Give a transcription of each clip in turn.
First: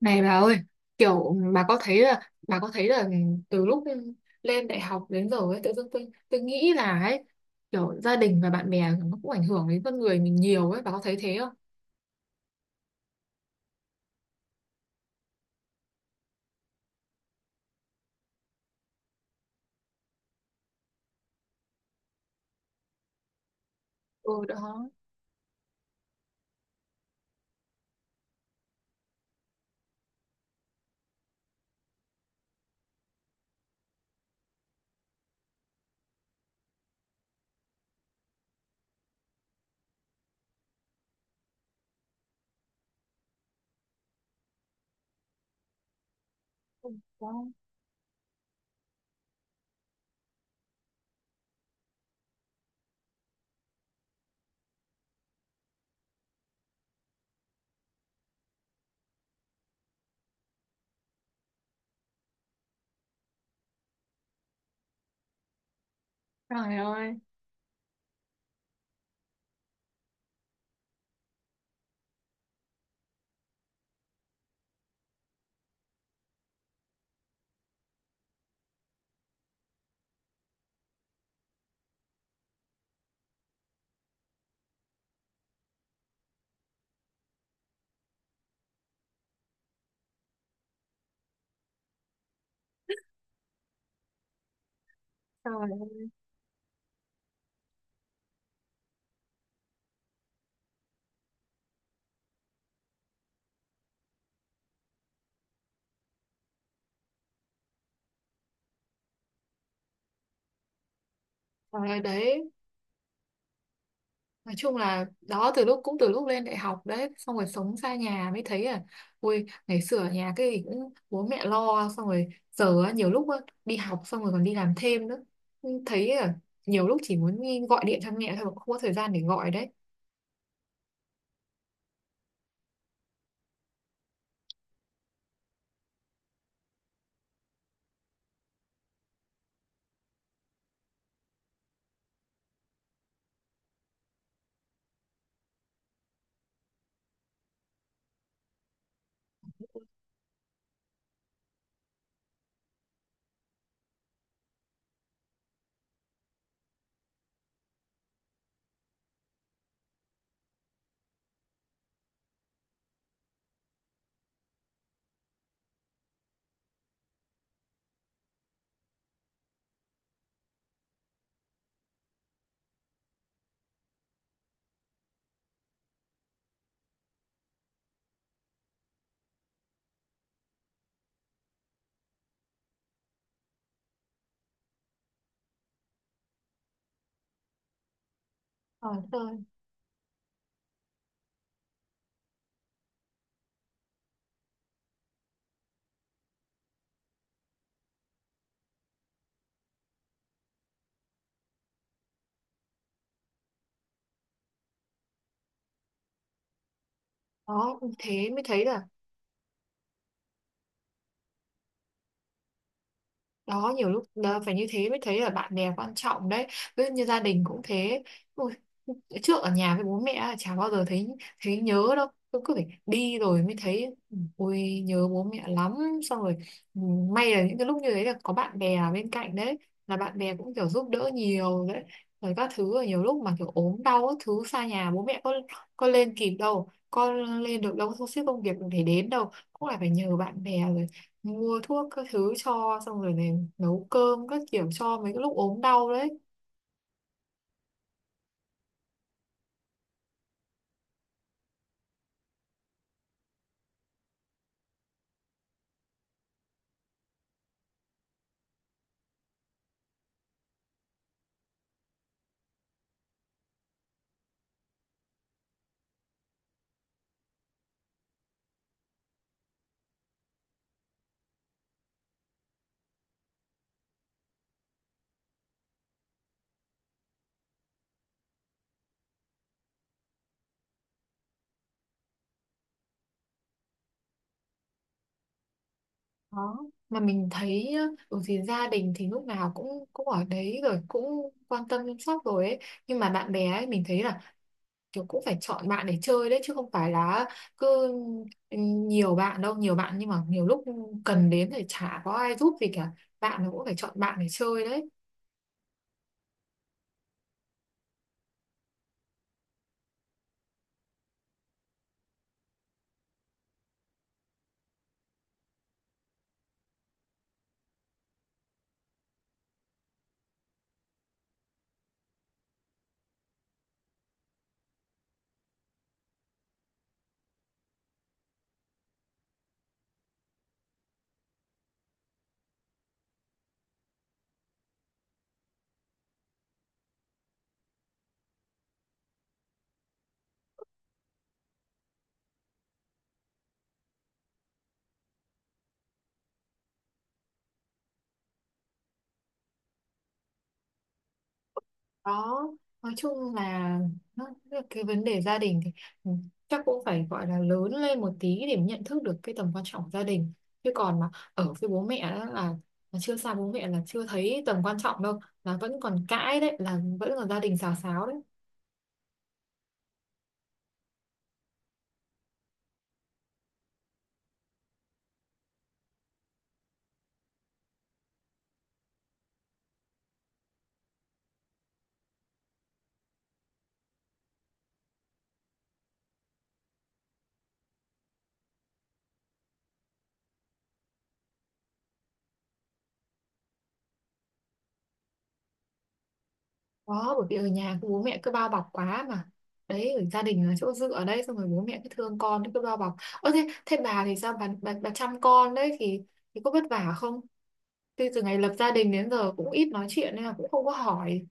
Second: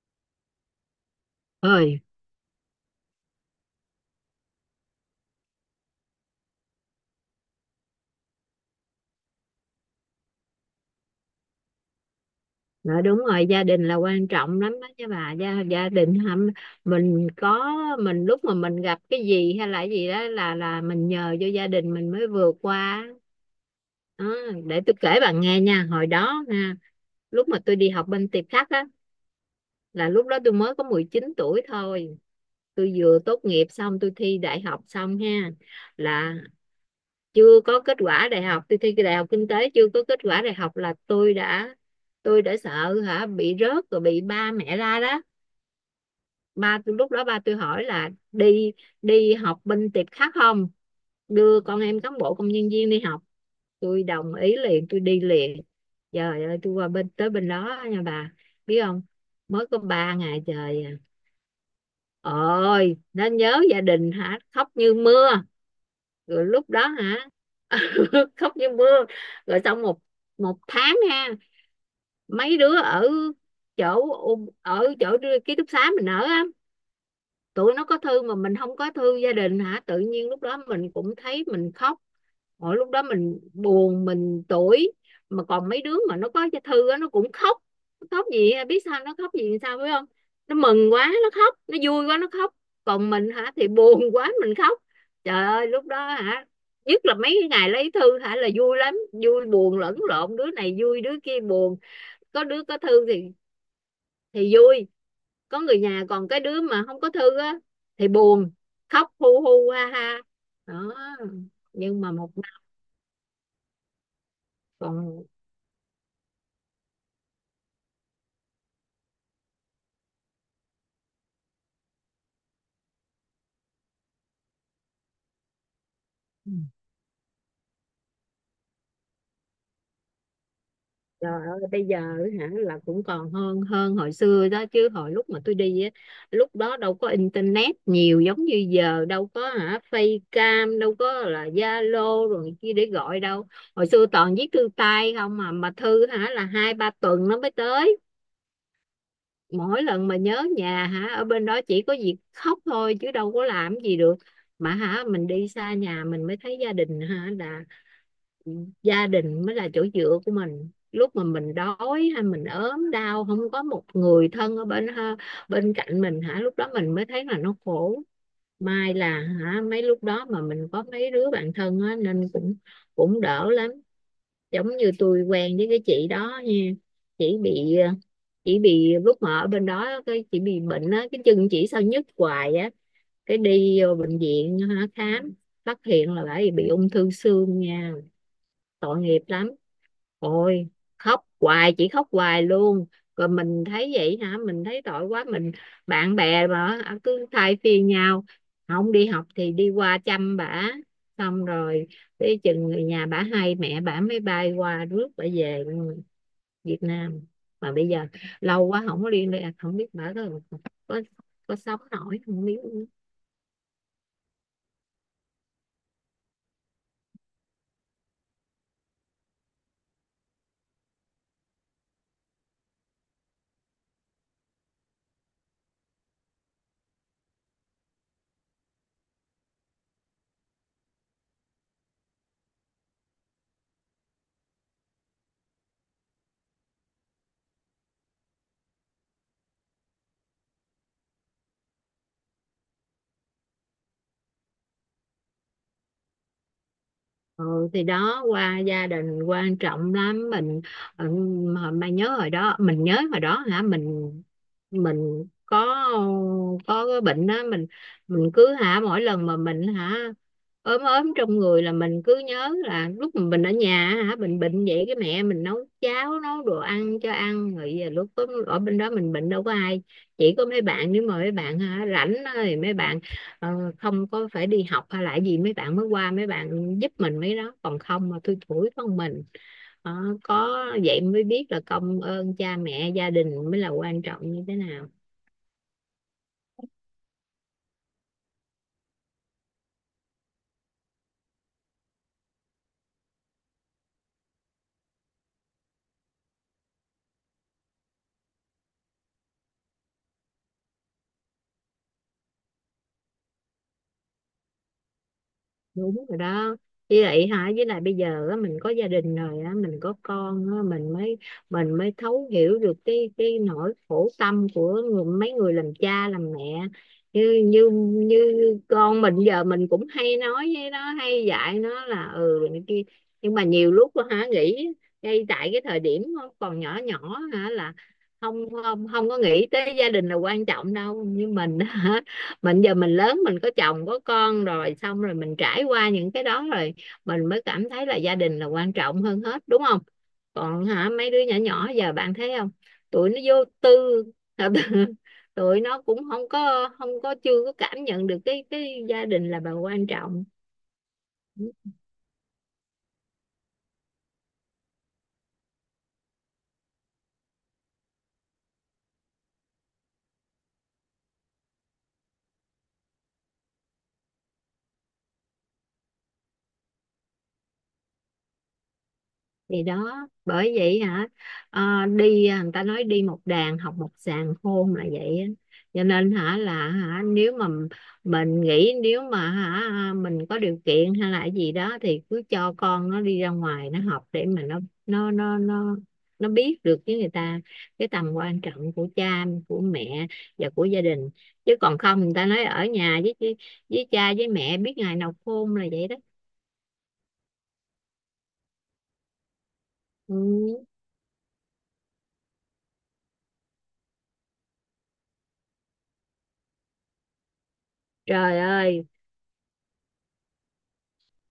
Này bà ơi, kiểu bà có thấy Ơi, là bà có thấy là từ lúc lên đại học đến giờ ấy, tự dưng tôi nghĩ là ấy, kiểu gia đình và bạn bè nó cũng ảnh hưởng đến con người mình nhiều ấy, bà có thấy thế không? nói đúng rồi, gia đình là quan trọng lắm đó chứ bà. Gia gia đình hâm mình có. Mình lúc mà mình gặp cái gì hay là cái gì đó là mình nhờ vô gia đình mình mới vượt qua. Đó, Ừ để đó. tôi kể bà nghe nha. Hồi đó ha, lúc mà tôi đi học bên Tiệp Khắc á, là lúc đó tôi mới có 19 tuổi thôi. Tôi vừa tốt nghiệp xong, tôi thi đại học xong ha, là chưa có kết quả đại học. Tôi thi đại học kinh tế chưa có kết quả đại học là tôi đã, tôi đã sợ hả, bị rớt rồi bị ba mẹ la đó. Ba Ừ, tôi lúc đó, ba đó. tôi hỏi là đi đi học bên Tiệp Khắc không, đưa con em cán bộ công nhân viên đi học. Tôi đồng ý liền, tôi đi liền. Trời ơi, tôi qua bên, tới bên đó nha bà, biết không, mới có 3 ngày trời à. Ôi, nó nhớ gia đình hả, khóc như mưa. Rồi lúc Trời đó ơi, hả, khóc như mưa. Rồi xong một một tháng ha, mấy đứa ở chỗ, ở chỗ ký túc xá mình ở, tụi nó có thư mà mình không có thư gia đình hả, tự nhiên lúc đó mình cũng thấy mình khóc. Mỗi lúc đó mình buồn, mình tủi. Mà còn mấy đứa mà nó có thư á, nó cũng khóc. Nó khóc gì biết sao, nó khóc gì sao, phải không? Nó mừng quá nó khóc, nó vui quá nó khóc. Còn mình hả thì buồn quá mình khóc. Trời trời ơi lúc ơi, đó hả, nhất là mấy cái ngày lấy thư hả là vui lắm, vui buồn lẫn lộn, đứa này vui đứa kia buồn. Có đứa có thư thì, vui, có người nhà. Còn cái đứa mà không có thư á thì buồn, khóc hu hu ha ha. Đó. trời ơi Nhưng mà một đấy. năm Nói chung là còn. đó, từ lúc cũng từ lúc lên đại học đấy, xong rồi sống xa nhà mới thấy à, ui, ngày xưa ở nhà cái gì cũng bố mẹ lo, xong rồi giờ á, nhiều lúc á, đi học xong rồi còn đi làm thêm nữa. Nhưng thấy à, nhiều lúc chỉ muốn đi gọi điện cho mẹ thôi mà không có thời gian để gọi đấy. Trời ơi bây giờ hả là cũng còn hơn, hồi xưa đó chứ. Hồi lúc mà tôi đi á, lúc đó đâu có internet nhiều giống như giờ đâu, có hả Facecam đâu, có là Zalo rồi kia để gọi đâu. Hồi xưa toàn viết thư tay không. Mà thư hả là hai ba tuần nó mới tới. Mỗi lần mà nhớ nhà hả, ở bên đó chỉ có việc khóc thôi chứ đâu có làm gì được. Mà hả, mình đi xa nhà mình mới thấy gia đình hả là, gia đình mới là chỗ dựa của mình. Lúc mà mình đói hay mình ốm đau không có một người thân ở bên bên cạnh mình hả, lúc đó mình mới thấy là nó khổ. May là hả mấy lúc đó mà mình có mấy đứa bạn thân á, nên cũng, cũng đỡ lắm. Giống như tôi quen với cái chị đó nha. Chị bị, lúc mà ở bên đó cái chị bị bệnh á, cái chân chị sao nhức hoài á. Cái đi vô bệnh viện hả, khám, phát hiện là bà bị ung thư xương nha. Tội Ờ, nghiệp thôi. lắm. Ôi, khóc hoài, chỉ khóc hoài luôn. Rồi mình thấy vậy hả, mình thấy tội quá, mình, bạn bè mà à, cứ thay phiên nhau, không đi học thì đi qua chăm bả. Xong rồi tới chừng người nhà bả hay mẹ bả mới bay qua rước bả về Việt Nam. Mà Đó bây giờ thế mới thấy lâu là quá không có liên lạc, không biết bả có, có, có sống nổi không biết. đó, nhiều lúc đó, phải như thế mới thấy là bạn bè quan trọng đấy, ví dụ như gia đình cũng thế. Ôi, trước ở nhà với bố mẹ là chả bao giờ thấy, thấy nhớ đâu, cứ cứ phải đi rồi mới thấy ui nhớ bố mẹ lắm. Xong rồi, ừ, may là những cái lúc như thế là có bạn bè ở bên cạnh đấy, là bạn bè cũng kiểu giúp đỡ nhiều đấy, rồi các thứ. Rồi nhiều lúc mà kiểu ốm đau các thứ, xa nhà bố mẹ có lên kịp đâu, có lên được đâu, có sắp xếp công việc để đến đâu, cũng lại phải nhờ bạn bè rồi mua thuốc các thứ cho, xong rồi này nấu cơm các kiểu cho mấy cái lúc ốm đau đấy. Ừ, thì đó, qua gia đình quan trọng lắm mình. Ừ, hồi mà nhớ hồi đó, mình nhớ hồi đó hả mình, có, cái bệnh đó. Mình, cứ hả mỗi lần mà mình hả ốm, trong người là mình cứ nhớ là lúc mà mình ở nhà hả, mình bệnh vậy cái mẹ mình nấu cháo nấu đồ ăn cho ăn. Rồi giờ lúc ở bên đó mình bệnh đâu có ai, chỉ có mấy bạn. Nếu mà mấy bạn hả rảnh á thì mấy bạn, ờ, không có phải đi học hay là gì, mấy bạn mới qua mấy bạn giúp mình mấy đó. Còn không mà thui thủi con mình. Ờ, có vậy mới biết là công ơn cha mẹ gia đình mới là quan trọng như thế nào. Đó, mà mình thấy nhá, ở thì gia đình thì lúc nào cũng cũng ở đấy rồi, cũng quan tâm chăm sóc rồi ấy, nhưng mà bạn bè ấy mình thấy là kiểu cũng phải chọn bạn để chơi đấy, chứ không phải là cứ, ừ, nhiều bạn đâu nhiều bạn, nhưng mà nhiều lúc cần đến thì chả có ai giúp gì cả. Bạn nó cũng phải chọn bạn để chơi đấy. Đúng rồi đó. Với lại hả, với lại bây giờ á, mình có gia đình rồi á, mình có con á, mình mới, thấu hiểu được cái, nỗi khổ tâm của người, mấy người làm cha làm mẹ. Như, như như con mình giờ mình cũng hay nói với nó, hay dạy nó là ừ này kia. Nhưng mà nhiều lúc á, hả nghĩ, ngay tại cái thời điểm nó còn nhỏ nhỏ hả là không không không có nghĩ tới gia đình là quan trọng đâu. Như mình á, mình giờ mình lớn mình có chồng có con rồi, xong rồi mình trải qua những cái đó rồi, mình mới cảm thấy là gia đình là quan trọng hơn hết, đúng không? Còn hả mấy đứa nhỏ nhỏ giờ bạn thấy không, tụi nó vô tư. Tụi nó cũng không có không có chưa có cảm nhận được cái, gia đình là bà quan trọng. Đó, nói chung là nó, cái vấn đề gia đình thì, ừ, chắc cũng phải gọi là lớn lên một tí để nhận thức được cái tầm quan trọng của gia đình. Chứ còn mà ở với bố mẹ đó là chưa xa bố mẹ là chưa thấy tầm quan trọng đâu, là vẫn còn cãi đấy, là vẫn còn gia đình xào xáo đấy. Thì đó bởi vậy hả, ờ, đi à, người ta nói đi một đàn học một sàng khôn là vậy á. Cho nên hả là hả, nếu mà mình nghĩ nếu mà hả à, mình có điều kiện hay là cái gì đó thì cứ cho con nó đi ra ngoài nó học để mà nó, nó nó nó nó biết được với người ta cái tầm quan trọng của cha của mẹ và của gia đình. Chứ còn không, người ta nói ở nhà với, cha với mẹ biết ngày nào khôn là vậy đó. Đó, bởi vì ở nhà cứ bố mẹ cứ bao bọc quá mà. Đấy, ở Ừ. gia đình là chỗ dựa ở đây, xong rồi bố mẹ cứ thương con cứ bao bọc. Ơ thế, thế bà thì sao bà, bà chăm con đấy thì có vất vả không? Thế từ ngày Trời lập gia ơi, đình đến giờ cũng ít nói chuyện nên là cũng không có hỏi.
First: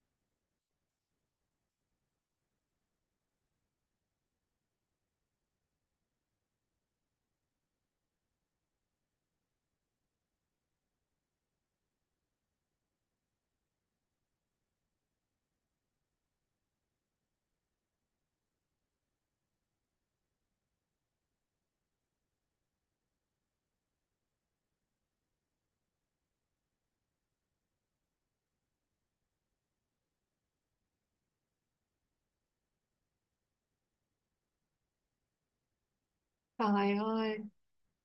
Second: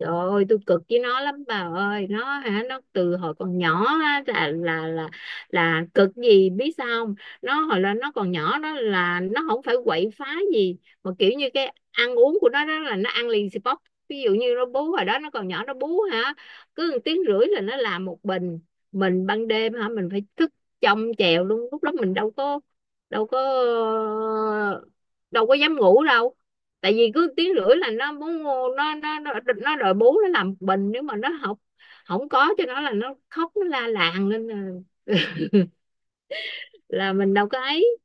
trời ơi, tôi cực với nó lắm bà ơi. Nó hả, nó từ hồi còn nhỏ á, là cực gì biết sao không? Nó hồi là nó còn nhỏ đó là nó không phải quậy phá gì, mà kiểu như cái ăn uống của nó đó là nó ăn liền xì bóp. Ví dụ như nó bú, hồi đó nó còn nhỏ nó bú hả, cứ một tiếng rưỡi là nó làm một bình. Mình ban đêm hả mình phải thức trông chèo luôn. Lúc đó mình đâu có, đâu có dám ngủ đâu. Tại vì cứ tiếng rưỡi là nó muốn, nó nó nó, nó đòi bú, nó làm bình. Nếu mà nó học không có cho nó là nó khóc, nó la làng lên Trời là mình ơi, đâu có ấy.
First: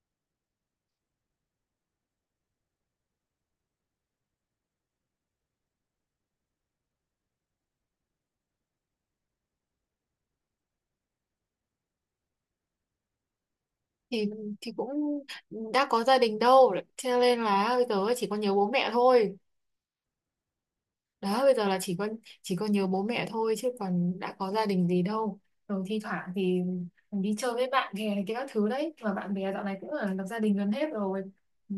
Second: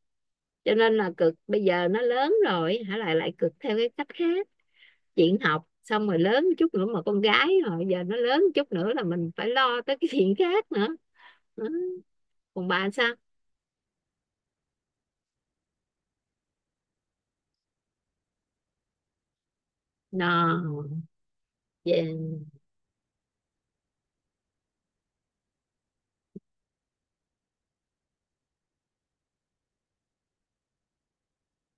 Cho nên là cực. Bây giờ nó lớn rồi hả, lại lại cực theo cái cách khác. Chuyện học, xong rồi lớn chút nữa mà con gái rồi, giờ nó lớn chút nữa là mình phải lo tới cái chuyện khác nữa. Còn bà sao? thì thì cũng đã có gia đình đâu, cho nên là bây giờ chỉ có nhớ bố mẹ thôi. Nào. Đó, bây giờ là chỉ có, Về. chỉ có nhớ bố mẹ thôi, chứ còn đã có gia đình gì đâu. Rồi thi thoảng thì mình đi chơi với bạn bè này kia các thứ đấy, mà bạn bè dạo này cũng là lập gia đình gần hết rồi. Ừ,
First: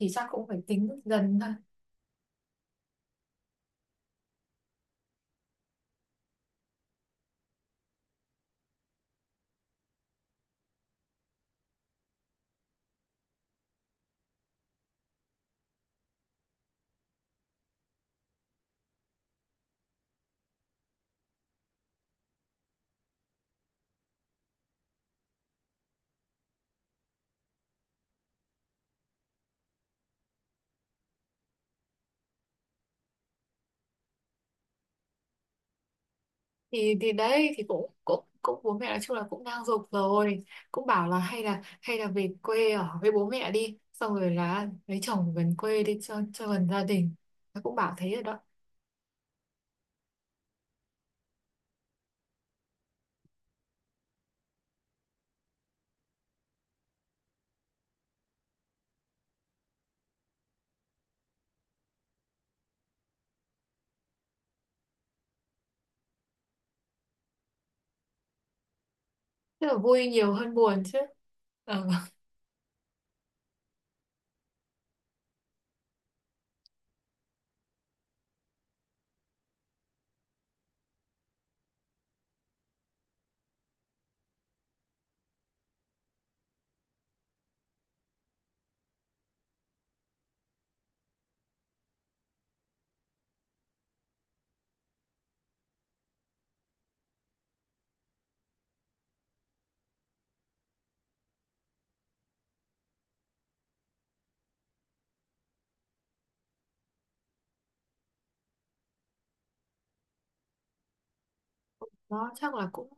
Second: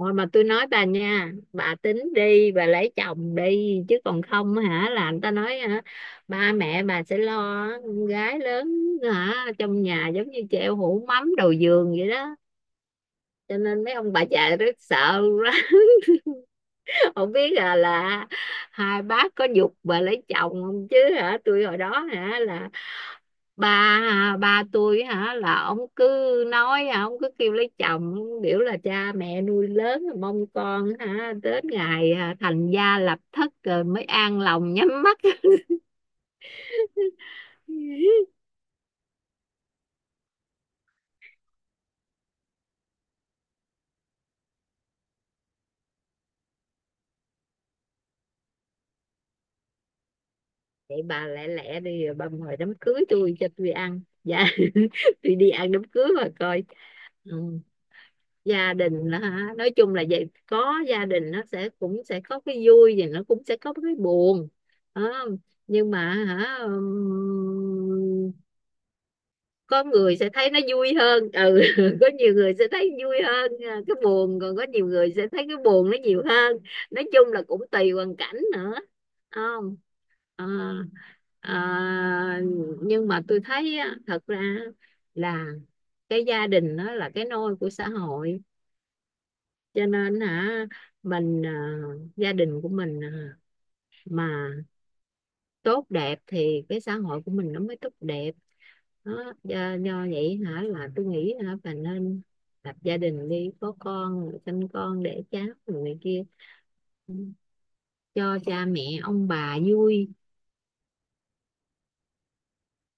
thì chắc mà tôi cũng phải nói bà tính nha, dần thôi. bà tính đi, bà lấy chồng đi. Chứ còn không hả là người ta nói hả, ba mẹ bà sẽ lo con gái lớn hả trong nhà giống như treo hũ mắm đầu giường vậy đó. Cho nên mấy ông bà già rất sợ quá, không biết là hai bác có giục bà lấy chồng không. Chứ hả tôi hồi đó hả là ba, à, ba tôi hả là ông cứ nói hả, ông cứ kêu lấy chồng, biểu là cha mẹ nuôi lớn rồi mong con hả đến ngày à, thành gia lập thất rồi mới an lòng nhắm mắt. Thì đấy thì cũng cũng cũng bố mẹ nói chung là cũng đang giục rồi, cũng bảo là hay là về quê ở với bố mẹ đi, xong rồi là lấy chồng gần quê đi cho gần gia đình. Nó cũng bảo thế rồi đó. Vậy bà lẹ lẹ đi rồi bà mời đám cưới tôi cho tôi ăn dạ. Tôi đi ăn đám cưới mà coi. Ừ. Gia đình đó hả, nói chung là vậy, có gia đình nó sẽ cũng sẽ có cái vui và nó cũng sẽ có cái buồn. Đó. Nhưng mà hả, Tức là có vui người sẽ nhiều thấy hơn nó buồn vui chứ. hơn. Ừ, Ờ, có nhiều người sẽ thấy vui hơn, à, cái buồn. Còn có nhiều người sẽ thấy cái buồn nó nhiều hơn. Nói chung là cũng tùy hoàn cảnh nữa. Không, à, à, nhưng mà tôi thấy á, thật ra là cái gia đình nó là cái nôi của xã hội. Cho nên hả, mình à, gia đình của mình à, mà tốt đẹp thì cái xã hội của mình nó mới tốt đẹp. Đó, do, do vậy hả là tôi nghĩ hả bà nên lập gia đình đi, có con rồi sinh con đẻ cháu rồi này kia cho cha mẹ ông bà vui. nó chắc là cũng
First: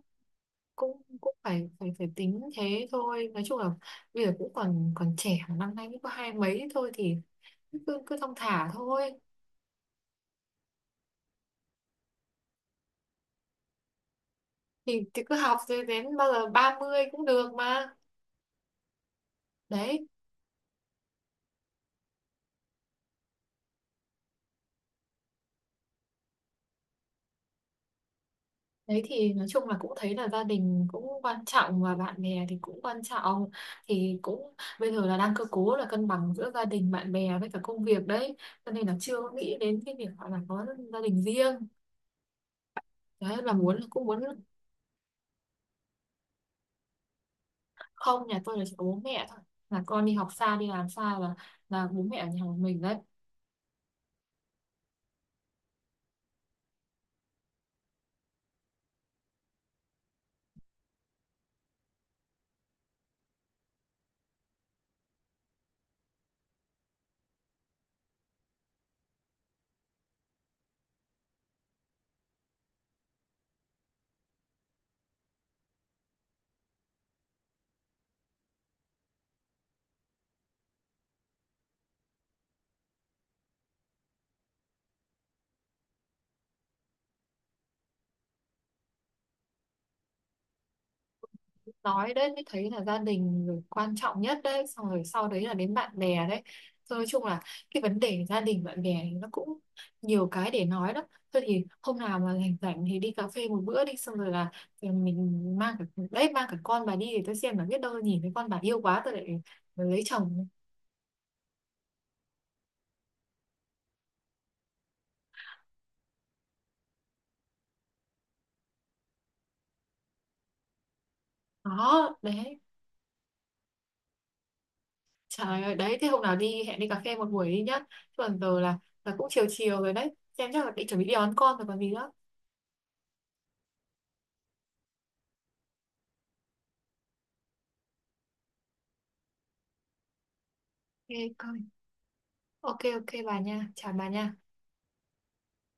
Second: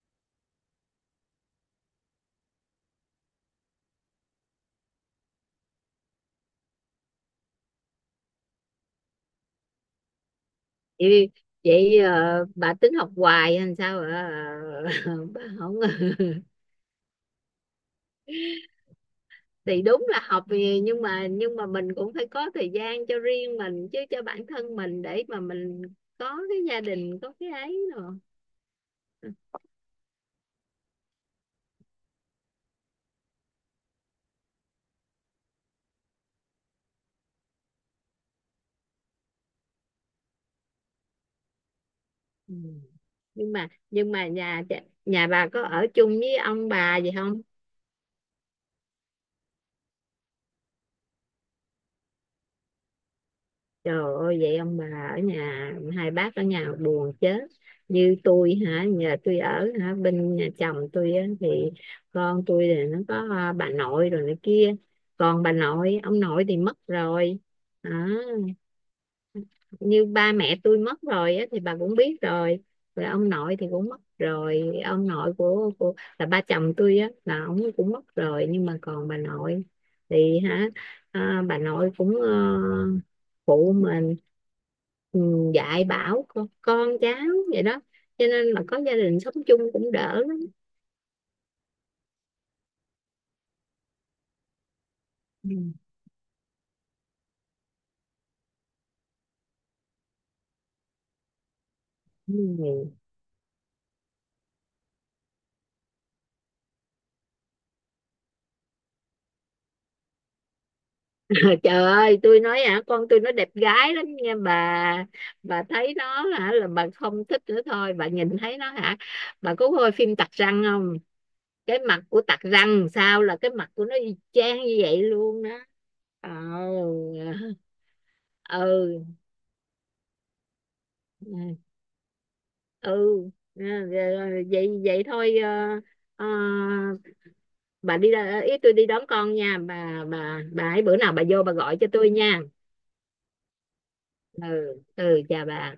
cũng cũng phải phải phải tính thế thôi. Nói chung là bây giờ cũng còn, còn trẻ mà, năm nay cũng có hai mấy thôi, thì cứ cứ thong thả thôi. Vậy, vậy ờ, bà tính học hoài hay sao ạ? thì Ờ, thì cứ bà học không. rồi đến bao giờ 30 cũng được mà. Thì Đấy, đúng là học thì- nhưng mà, mình cũng phải có thời gian cho riêng mình chứ, cho bản thân mình để mà mình có cái gia đình có cái ấy rồi. đấy thì nói chung là cũng thấy là gia đình cũng quan trọng và bạn bè thì cũng quan trọng, thì cũng bây giờ là đang cơ cố là cân bằng giữa gia đình bạn bè với cả công việc đấy, cho nên là chưa có nghĩ đến cái việc gọi là có gia đình riêng. Ừ. Đấy là muốn cũng nhưng muốn. mà nhà nhà bà có ở chung với ông bà gì không? Không, nhà tôi là chỉ có bố mẹ thôi, là con đi học xa đi làm xa, là bố mẹ ở nhà một mình đấy. Trời ơi vậy ông bà ở nhà, hai bác ở nhà buồn chết. Như tôi hả, nhà tôi ở hả bên nhà chồng tôi á, thì con tôi thì nó có à, bà nội rồi này kia. Còn bà nội ông nội thì mất rồi. À, như ba mẹ tôi mất rồi á, thì bà cũng biết rồi. Rồi ông nội thì cũng mất rồi. Ông nội của là ba chồng tôi á, là ông cũng mất rồi. Nhưng mà còn bà nội thì hả, à, bà nội cũng ờ, phụ mình, ừ, dạy bảo con cháu vậy đó. Cho nên là có gia đình sống chung cũng đỡ lắm. Nói đấy mới thấy là gia đình rồi quan trọng nhất đấy, xong rồi sau đấy Ừ. là đến bạn bè đấy. Rồi nói chung là cái vấn đề gia đình bạn bè thì nó cũng nhiều cái để nói đó. Thôi thì hôm nào mà rảnh rảnh Ừ. thì đi cà phê một bữa đi, xong rồi là, ừ, mình mang cả, đấy, mang cả con bà đi thì tôi xem, là biết đâu nhìn thấy con bà yêu quá tôi lại lấy chồng. Trời ơi tôi nói hả, con tôi nó đẹp gái lắm nha bà. Bà thấy nó hả là bà không thích nữa thôi. Bà nhìn thấy nó hả, bà có coi phim Tặc Răng không? Cái mặt Đó của Tặc đấy. Răng sao là cái mặt của nó y chang như vậy luôn đó. Trời ơi đấy, thế hôm Ờ. nào đi hẹn đi cà phê một buổi đi nhá. Chứ còn giờ là Ừ. là cũng chiều chiều rồi đấy, xem chắc là định chuẩn bị đi đón Ừ, con rồi còn gì nữa. ừ, rồi- rồi- vậy vậy thôi ờ, ờ, bà đi ra ý, tôi đi đón con nha bà. Bà ấy bữa nào bà OK vô bà coi. gọi cho tôi nha. OK, OK bà nha, chào bà nha. Ừ, ừ, chào bà.